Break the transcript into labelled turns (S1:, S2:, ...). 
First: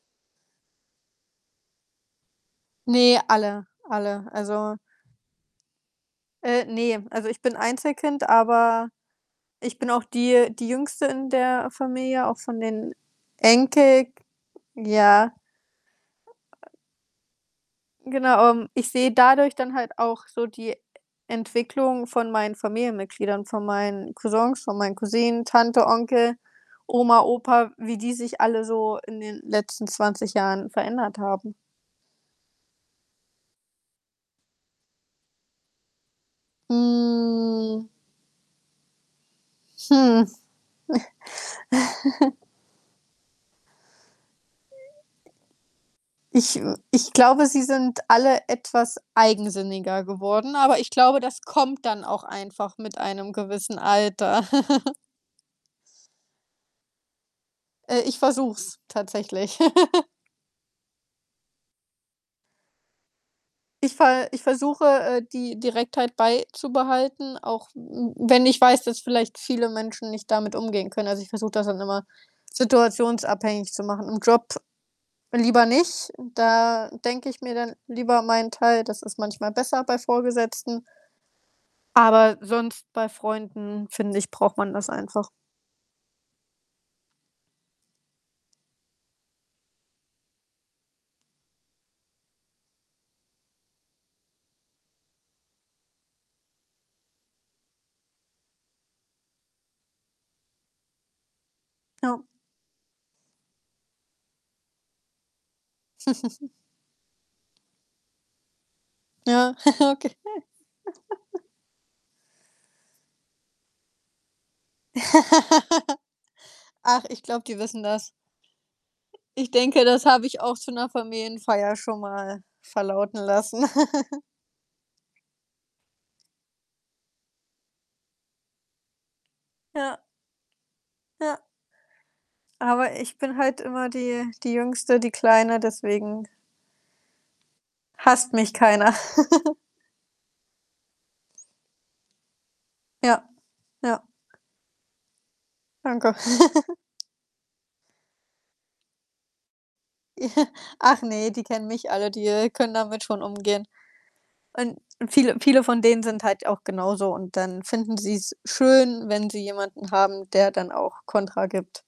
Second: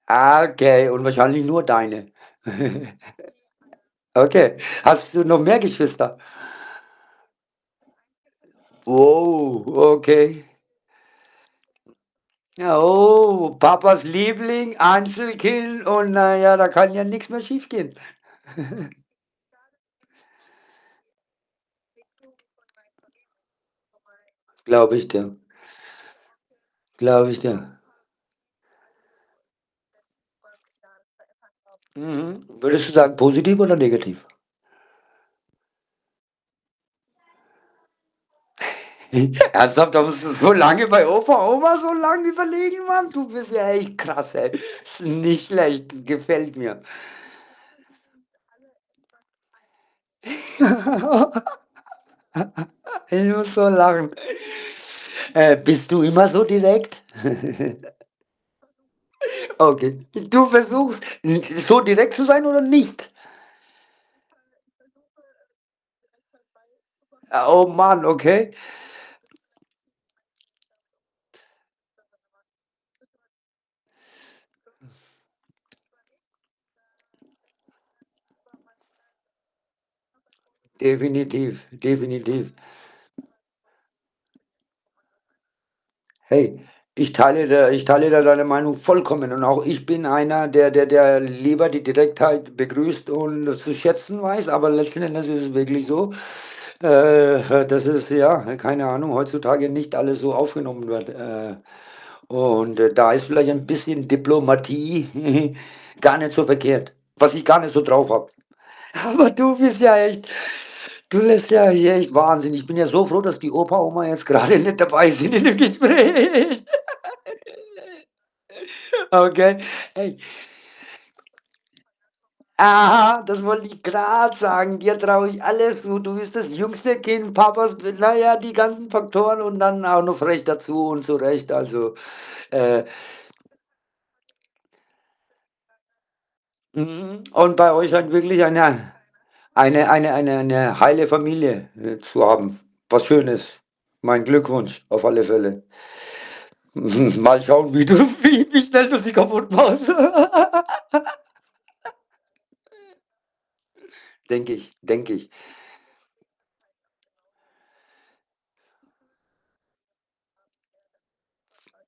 S1: Ah, okay. Und wahrscheinlich nur deine.
S2: Ne, alle, alle.
S1: Okay.
S2: Also
S1: Hast du noch mehr Geschwister?
S2: Äh, ne, also ich bin Einzelkind, aber
S1: Oh,
S2: ich bin auch
S1: okay.
S2: die die Jüngste in der Familie, auch von den
S1: Oh, Papas
S2: Enkelk
S1: Liebling,
S2: Ja.
S1: Einzelkind und na ja, da kann ja nix mehr schiefgehen.
S2: Genau, ähm, ich sehe dadurch dann halt auch so die Entwicklung von meinen Familienmitgliedern, von meinen Cousins, von meinen
S1: Glaube ich dir.
S2: Cousinen, Tante, Onkel, Oma,
S1: Glaube ich
S2: Opa,
S1: dir.
S2: wie die sich alle so in den letzten 20 Jahren verändert haben.
S1: Mhm. Würdest du sagen positiv oder negativ?
S2: Hm.
S1: Ernsthaft, da
S2: Hm.
S1: musst du so lange bei Opa, Oma so lange überlegen, Mann, du bist ja echt krass, ey. Ist nicht schlecht,
S2: Ich,
S1: gefällt
S2: hm
S1: mir.
S2: ich glaube, sie sind alle etwas eigensinniger geworden, aber ich glaube, das kommt dann auch einfach mit
S1: Ich
S2: einem
S1: muss so
S2: gewissen
S1: lachen.
S2: Alter.
S1: Äh, bist du immer so direkt?
S2: Äh, Ich versuche es tatsächlich.
S1: Okay. Du versuchst, n so direkt zu sein oder nicht?
S2: Ich ver ich versuche, äh, die Direktheit beizubehalten,
S1: Oh
S2: auch
S1: Mann,
S2: w w wenn
S1: okay.
S2: ich weiß, dass vielleicht viele Menschen nicht damit umgehen können. Also, ich versuche das dann immer situationsabhängig zu machen. Im Job lieber nicht, da denke ich mir dann lieber meinen Teil, das ist manchmal besser bei Vorgesetzten
S1: Definitiv,
S2: aber
S1: definitiv.
S2: sonst bei Freunden, finde ich, braucht man das einfach.
S1: Hey, ich teile da ich teile da deine Meinung vollkommen, und auch ich bin einer, der der der lieber die Direktheit begrüßt und zu schätzen weiß, aber letzten Endes ist es wirklich so, äh, äh, dass es, ja, ne, keine Ahnung, heutzutage nicht alles so aufgenommen wird, äh,
S2: Ja.
S1: und da da ist vielleicht ein bisschen Diplomatie gar nicht so verkehrt, was ich gar nicht so drauf habe. Aber
S2: Ja.
S1: du bist ja
S2: Okay.
S1: echt du lässt ja hier echt, Wahnsinn. Ich bin ja so froh, dass die Opa, Oma jetzt grade nicht dabei sind in dem Gespräch.
S2: Ach, ich glaube, die wissen das. Ich
S1: Okay,
S2: denke, das
S1: hey
S2: habe ich auch zu Familienfeier schon mal verlauten
S1: Aha, das
S2: lassen.
S1: wollte ich grad sagen. Dir traue ich alles zu. Du bist das Jüngste Kind, Papas Bel na ja, die ganzen Faktoren und dann
S2: Ja.
S1: auch noch frech dazu und
S2: Ja.
S1: zurecht, also, äh
S2: Aber ich bin halt immer die die Jüngste, die Kleine, deswegen
S1: Mhm, und bei euch halt
S2: hasst
S1: wirklich
S2: mich
S1: eine
S2: keiner.
S1: eine eine eine eine heile Familie, äh, zu haben, was
S2: Ja.
S1: schön ist.
S2: Ja.
S1: Mein Glückwunsch auf alle Fälle.
S2: Danke.
S1: Mal schauen, wie du wie wie schnell du sie kaputtmachst.
S2: Ach ne, die kennen mich alle, die können damit schon umgehen
S1: Denke ich.
S2: und und
S1: Denke ich.
S2: viele viele von denen sind halt auch genauso und dann finden sie's schön, wenn sie jemanden haben, der dann auch Kontra gibt.